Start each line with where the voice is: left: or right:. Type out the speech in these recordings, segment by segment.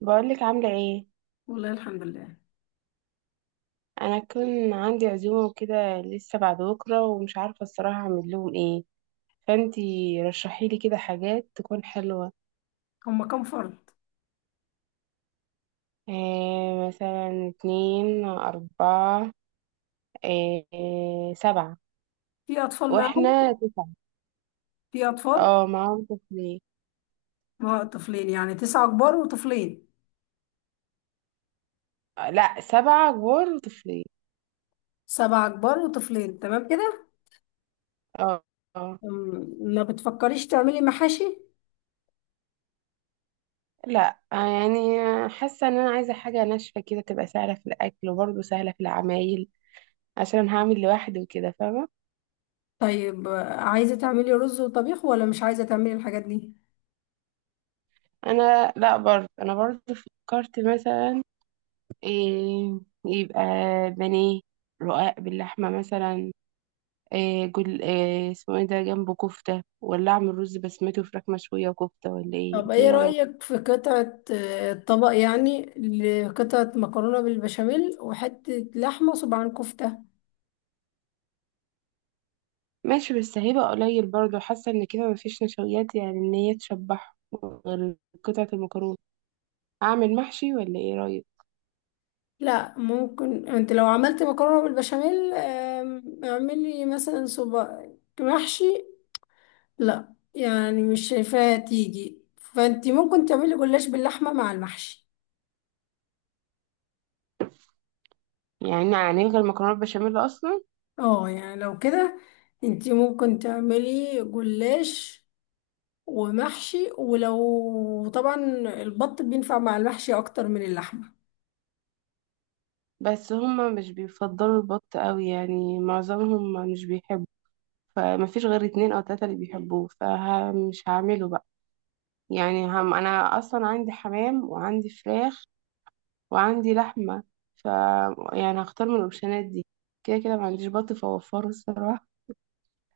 right: بقولك عاملة ايه؟
left: والله الحمد لله.
right: انا كان عندي عزومة وكده لسه بعد بكرة، ومش عارفة الصراحة اعمل لهم ايه. فانتي رشحيلي كده حاجات تكون حلوة.
left: هم كم فرد؟
right: إيه مثلا؟ اتنين، اربعة، إيه، سبعة.
left: في اطفال معاهم؟
right: واحنا تسعة.
left: في اطفال؟
right: اه، معاهم طفلين.
left: ما هو طفلين يعني تسعة كبار وطفلين.
right: لا، سبعة كبار وطفلين.
left: سبعة كبار وطفلين، تمام كده.
right: اه. آه.
left: ما بتفكريش تعملي محاشي؟
right: لا، يعني حاسة ان انا عايزة حاجة ناشفة كده تبقى سهلة في الاكل، وبرضه سهلة في العمايل، عشان هعمل لوحدي وكده، فاهمة؟
left: طيب عايزة تعملي رز وطبيخ ولا مش عايزة تعملي الحاجات دي؟
right: انا لا برضه، انا برضه فكرت مثلا، إيه، يبقى بانيه، رقاق باللحمه مثلا، إيه جل إيه اسمه ايه ده جنبه كفته، ولا اعمل رز بسمتي وفراخ مشويه وكفته، ولا ايه
left: طب
right: انت؟ إيه
left: ايه
right: رايك؟
left: رأيك في قطعة طبق يعني، لقطعة مكرونة بالبشاميل وحتة لحمة وصباعين كفتة.
right: ماشي، بس هيبقى قليل برضه، حاسه ان كده مفيش نشويات يعني ان هي تشبعهم، غير قطعه المكرونه. اعمل محشي ولا ايه رايك؟
left: لا، ممكن انت لو عملت مكرونة بالبشاميل اعملي مثلا صباع محشي. لا يعني مش شايفاها تيجي، فانت ممكن تعملي جلاش باللحمه مع المحشي.
right: يعني هنلغي المكرونه البشاميل اصلا؟
left: اه يعني لو كده انت ممكن تعملي جلاش ومحشي، ولو طبعا البط بينفع مع المحشي اكتر من اللحمه.
right: بس هما مش بيفضلوا البط قوي، يعني معظمهم مش بيحبوا. فمفيش غير اتنين او تلاتة اللي بيحبوه، فمش هعمله بقى. يعني هم انا اصلا عندي حمام وعندي فراخ وعندي لحمة، ف يعني هختار من الاوبشنات دي. كده كده ما عنديش بط فوفره الصراحة.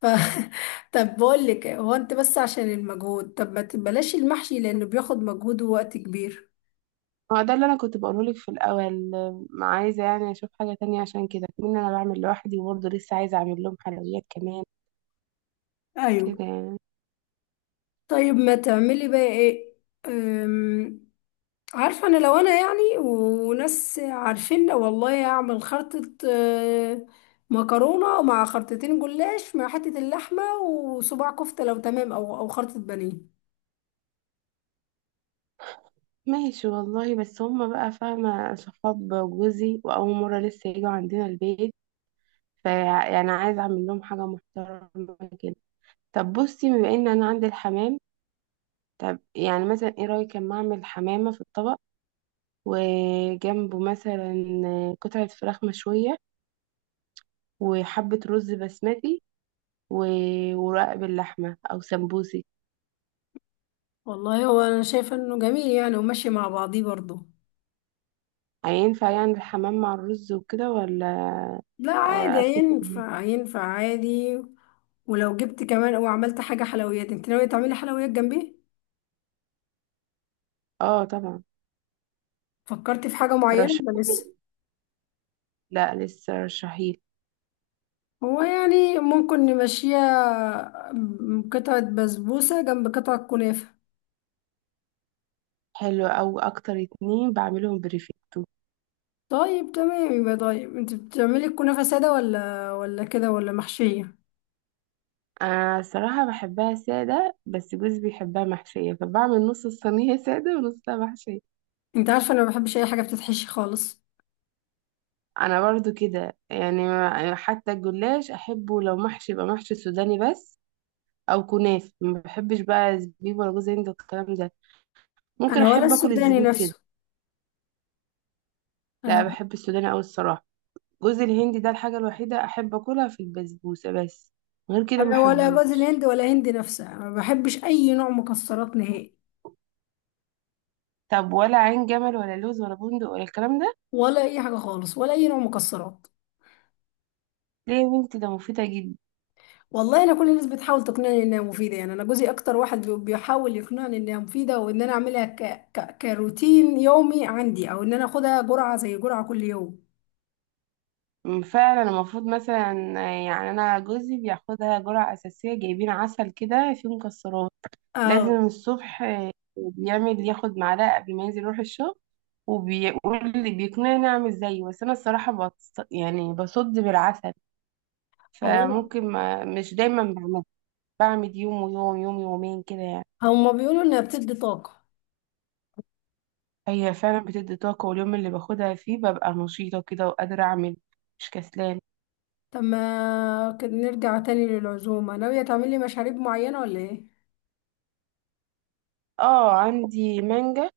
left: ف... طب بقول لك، هو انت بس عشان المجهود، طب ما تبلاش المحشي لانه بياخد مجهود ووقت كبير.
right: هو ده اللي انا كنت بقوله لك في الاول. ما عايزة يعني اشوف حاجة تانية، عشان كده من انا بعمل لوحدي، وبرضه لسه عايزة اعمل لهم حلويات كمان
left: ايوه.
right: كده يعني.
left: طيب ما تعملي بقى ايه؟ عارفة أنا لو أنا يعني وناس عارفين، والله أعمل خرطة، مكرونة مع خرطتين جلاش مع حتة اللحمة وصباع كفتة لو تمام، أو خرطة بانيه.
right: ماشي والله، بس هما بقى فاهمة صحاب جوزي، وأول مرة لسه يجوا عندنا البيت، فيعني عايزة أعمل لهم حاجة محترمة كده. طب بصي، بما إن أنا عندي الحمام، طب يعني مثلا إيه رأيك أما أعمل حمامة في الطبق، وجنبه مثلا قطعة فراخ مشوية، وحبة رز بسمتي، ورق باللحمة أو سمبوسي.
left: والله هو أنا شايفة إنه جميل يعني وماشي مع بعضيه برضه.
right: هينفع يعني الحمام مع الرز وكده، ولا؟
left: لا عادي،
right: أفكس.
left: هينفع هينفع عادي. ولو جبت كمان وعملت حاجة حلويات، انت ناوية تعملي حلويات جنبيه؟
right: اه طبعا.
left: فكرتي في حاجة معينة
right: ترشحي؟
left: ولا لسه؟
right: لا لسه رشحيلي.
left: هو يعني ممكن نمشيها، قطعة بسبوسة جنب قطعة كنافة.
right: حلو، أو أكتر اتنين بعملهم بريفيتو.
left: طيب تمام، يبقى طيب انت بتعملي الكنافة سادة ولا كده ولا محشية؟
right: أنا الصراحة بحبها سادة، بس جوزي بيحبها محشية، فبعمل نص الصينية سادة ونصها محشية.
left: انت عارفة انا ما بحبش اي حاجة بتتحشي خالص.
right: أنا برضو كده، يعني حتى الجلاش أحبه لو محشي يبقى محشي سوداني بس، أو كنافة ما بحبش بقى زبيب ولا جوز هند والكلام ده. ممكن
left: انا ولا
right: أحب أكل
left: السوداني
right: الزبيب كده.
left: نفسه.
right: لا،
left: انا
right: بحب السوداني أوي الصراحة. جوز الهندي ده الحاجة الوحيدة أحب أكلها في البسبوسة بس، غير كده ما
left: انا ولا جوز
right: أحبوش.
left: الهند ولا هند نفسها، انا ما بحبش اي نوع مكسرات نهائي.
right: طب ولا عين جمل ولا لوز ولا بندق ولا الكلام ده؟
left: ولا اي حاجة خالص، ولا اي نوع مكسرات.
right: ليه يا بنتي، ده مفيدة جدا.
left: والله انا كل الناس بتحاول تقنعني انها مفيدة، يعني انا جوزي اكتر واحد بيحاول يقنعني انها مفيدة وان انا اعملها كروتين يومي عندي، او ان انا اخدها جرعة زي جرعة كل يوم.
right: فعلا المفروض، مثلا يعني انا جوزي بياخدها جرعة اساسية، جايبين عسل كده فيه مكسرات،
left: اه.
right: لازم الصبح. بيعمل ياخد معلقة قبل ما ينزل يروح الشغل، وبيقول لي بيقنعني اعمل زيه، بس انا الصراحة بص يعني بصد بالعسل،
left: هو
right: فممكن، ما مش دايما بعمل، بعمل يوم، ويوم يوم يومين كده يعني.
left: هما بيقولوا انها بتدي طاقة.
right: هي فعلا بتدي طاقة، واليوم اللي باخدها فيه ببقى نشيطة كده وقادرة اعمل، مش كسلانة.
left: طب ما كده نرجع تاني للعزومة، ناوية تعملي مشاريب معينة ولا ايه؟
right: اه عندي مانجا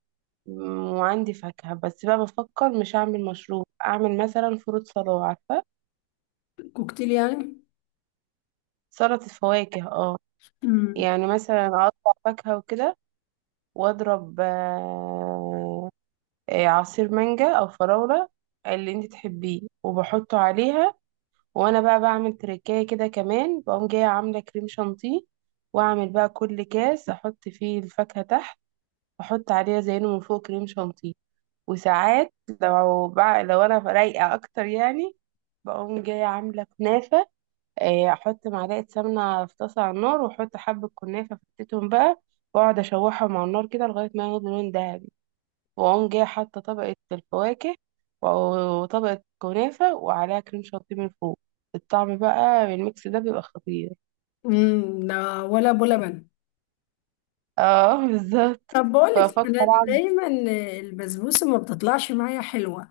right: وعندي فاكهة، بس بقى بفكر مش أعمل مشروب، أعمل مثلا فروت صلاة، عارفة؟
left: كوكتيل يعني؟
right: سلطة فواكه، اه.
left: امم.
right: يعني مثلا أقطع فاكهة وكده، وأضرب عصير مانجا أو فراولة، اللي انت تحبيه، وبحطه عليها. وأنا بقى بعمل تركاية كده كمان، بقوم جاية عاملة كريم شانتيه، وأعمل بقى كل كاس أحط فيه الفاكهة تحت، أحط عليها زينه من فوق كريم شانتيه. وساعات لو بقى، لو انا رايقه اكتر يعني، بقوم جايه عامله كنافه، احط معلقه سمنه في طاسه على النار، واحط حبه كنافه فكتتهم بقى، واقعد اشوحهم على النار كده لغايه ما ياخدوا لون ذهبي، واقوم جايه حاطه طبقه الفواكه، و- وطبقه كنافه، وعليها كريم شانتيه من فوق. الطعم بقى بالميكس ده بيبقى خطير.
left: امم، ده ولا ابو لبن؟
right: اه بالظبط.
left: طب بقولك انا
right: ففكر.
left: دايما البسبوسة ما بتطلعش معايا حلوة.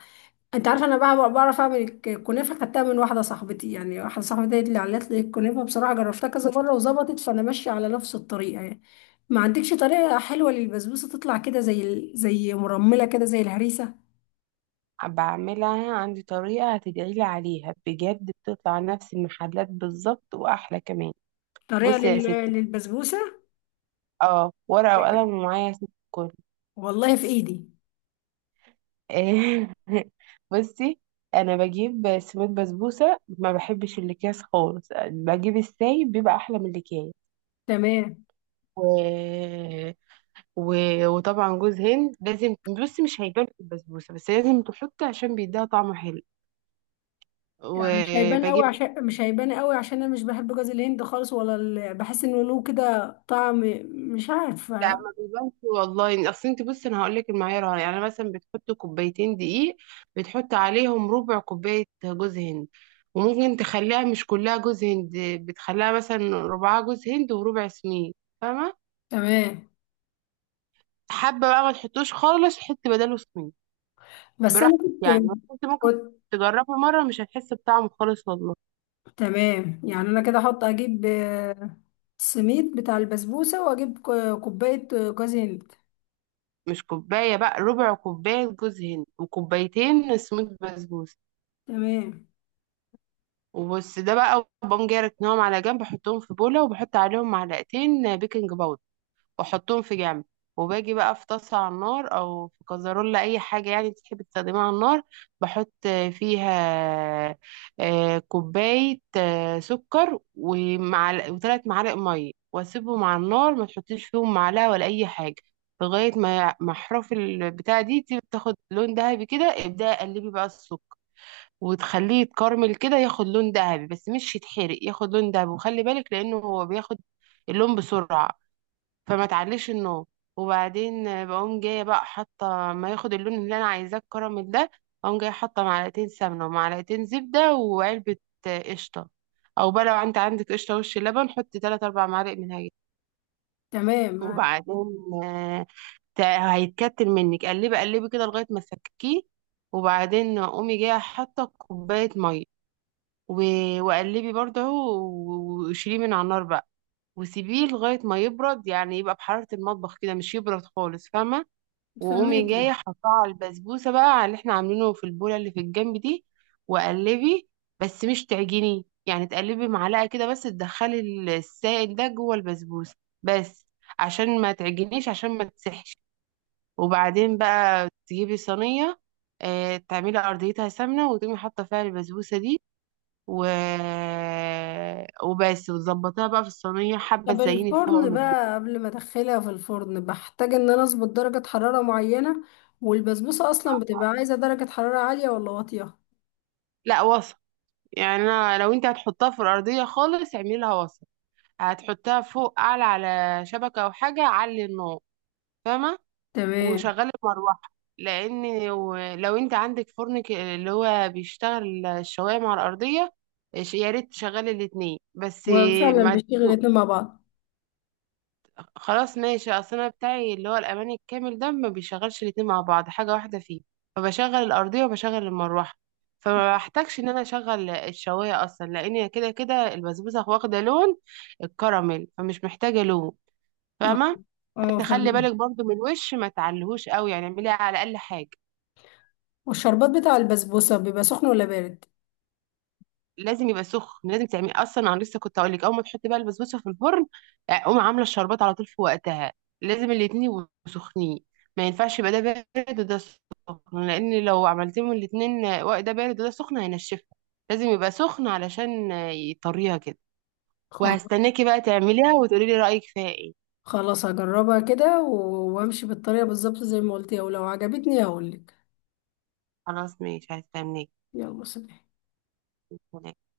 left: انت عارفة انا بقى بعرف اعمل الكنافة، خدتها من واحدة صاحبتي، يعني واحدة صاحبتي هي اللي علت لي الكنافة، بصراحة جربتها كذا مرة وظبطت فانا ماشية على نفس الطريقة يعني. ما عندكش طريقة حلوة للبسبوسة تطلع كده زي زي مرملة كده زي الهريسة؟
right: بعملها عندي طريقة هتدعيلي عليها بجد، بتطلع نفس المحلات بالظبط وأحلى كمان.
left: طريقة
right: بصي يا ستي،
left: لل- للبسبوسة.
right: اه، ورقة وقلم ومعايا يا ستي الكل.
left: والله في ايدي.
right: بصي، أنا بجيب سميد بسبوسة، ما بحبش الأكياس خالص، بجيب السايب بيبقى أحلى من الأكياس.
left: تمام.
right: و... و... وطبعا جوز هند لازم. بصي مش هيبان في البسبوسة، بس لازم تحطي عشان بيديها طعم حلو.
left: يعني مش هيبان قوي؟
right: وبجيب،
left: عشان مش هيبان قوي عشان انا مش بحب جوز الهند خالص، ولا بحس انه له كده طعم، مش
right: لا
left: عارفه.
right: ما بيبانش والله، اصل انت بصي انا هقول لك المعيار، يعني مثلا بتحط كوبايتين دقيق، بتحط عليهم ربع كوبايه جوز هند، وممكن تخليها مش كلها جوز هند، بتخليها مثلا ربعها جوز هند وربع سمين، فاهمه؟
left: تمام.
right: حابه بقى ما تحطوش خالص، حطي بداله سمين،
left: بس
right: براحتك.
left: انا كنت
right: يعني بس انت ممكن
left: كنت
right: تجربي مره، مش هتحسي بطعمه خالص والله.
left: تمام، يعني انا كده احط، اجيب السميد بتاع البسبوسه واجيب كوبايه جوز هند.
right: مش كوبايه بقى، ربع كوبايه جوز هند وكوبايتين سميد بسبوسه
left: تمام.
right: وبس. ده بقى بقوم جاي راكنهم على جنب، بحطهم في بولة وبحط عليهم معلقتين بيكنج باودر، واحطهم في جنب، وباجي بقى في طاسة على النار، او في كزرولة، اي حاجة يعني تحب تستخدمها على النار، بحط فيها كوباية سكر ومعلقة وثلاث معالق مية، واسيبهم على النار، ما تحطيش فيهم معلقة ولا اي حاجة، لغاية ما احراف البتاع دي تاخد لون ذهبي كده، ابدأي قلبي بقى السكر، وتخليه يتكرمل كده ياخد لون ذهبي، بس مش يتحرق، ياخد لون ذهبي، وخلي بالك لانه هو بياخد اللون بسرعة، فما تعليش النار. وبعدين بقوم جاية بقى حاطة، ما ياخد اللون اللي انا عايزاه الكراميل ده، اقوم جاية حاطة معلقتين سمنة ومعلقتين زبدة وعلبة قشطة. او بقى لو انت عندك قشطة وش لبن، حطي تلات اربع معالق منها جاي.
left: تمام.
right: وبعدين آه، هيتكتل منك، قلبي قلبي كده لغاية ما تفككيه. وبعدين قومي جاية حاطة كوباية مية، و... وقلبي برضه، وشيليه من على النار بقى، وسيبيه لغاية ما يبرد، يعني يبقى بحرارة المطبخ كده، مش يبرد خالص، فاهمة؟ وقومي
left: فهماك.
right: جاية حطاه على البسبوسة بقى، على اللي احنا عاملينه في البولة اللي في الجنب دي، وقلبي، بس مش تعجني، يعني تقلبي معلقة كده بس، تدخلي السائل ده جوه البسبوسة بس، عشان ما تعجنيش، عشان ما تسحش. وبعدين بقى تجيبي صينية، تعملي أرضيتها سمنة، وتقومي حاطة فيها البسبوسة دي، و... وبس، وتظبطها بقى في الصينية، حبة
left: طب
right: تزيني فوق
left: الفرن
right: من البيض.
left: بقى، قبل ما ادخلها في الفرن بحتاج ان انا اظبط درجة حرارة معينة؟ والبسبوسة اصلا بتبقى عايزة درجة حرارة عالية ولا واطية؟
right: لا وسط، يعني أنا لو انت هتحطها في الأرضية خالص، اعملي لها وسط، هتحطها فوق أعلى على شبكة أو حاجة علي النار، فاهمة؟
left: تمام.
right: وشغلي المروحة، لأن لو انت عندك فرن اللي هو بيشتغل الشواية مع الأرضية، يا ريت تشغلي الاتنين بس.
left: وفعلا
right: ما
left: بيشتغل الاتنين مع بعض.
right: خلاص ماشي، اصل انا بتاعي اللي هو الاماني الكامل ده ما بيشغلش الاتنين مع بعض، حاجه واحده فيه، فبشغل الارضيه وبشغل المروحه، فما بحتاجش ان انا اشغل الشوايه اصلا، لان كده كده البسبوسه واخده لون الكراميل، فمش محتاجه لون،
left: اه.
right: فاهمه؟ فانت خلي
left: فاهم.
right: بالك برضو من الوش، ما تعلهوش قوي، يعني اعمليها على اقل حاجه.
left: والشربات بتاع البسبوسة بيبقى سخن ولا بارد؟
right: لازم يبقى سخن، لازم تعملي اصلا، انا لسه كنت اقول لك، اول ما تحطي بقى البسبوسه في الفرن، قومي عامله الشربات على طول في وقتها، لازم الاتنين يبقوا سخنين، ما ينفعش يبقى ده بارد وده سخن، لان لو عملتيهم الاتنين وقت ده بارد وده سخن هينشفها، لازم يبقى سخن علشان يطريها كده.
left: خلاص.
right: وهستناكي بقى تعمليها وتقولي لي رايك فيها ايه.
left: خلاص هجربها كده وامشي بالطريقة بالظبط زي ما قلتي، ولو عجبتني هقولك.
right: خلاص ماشي، هستناكي.
left: يلا سلام.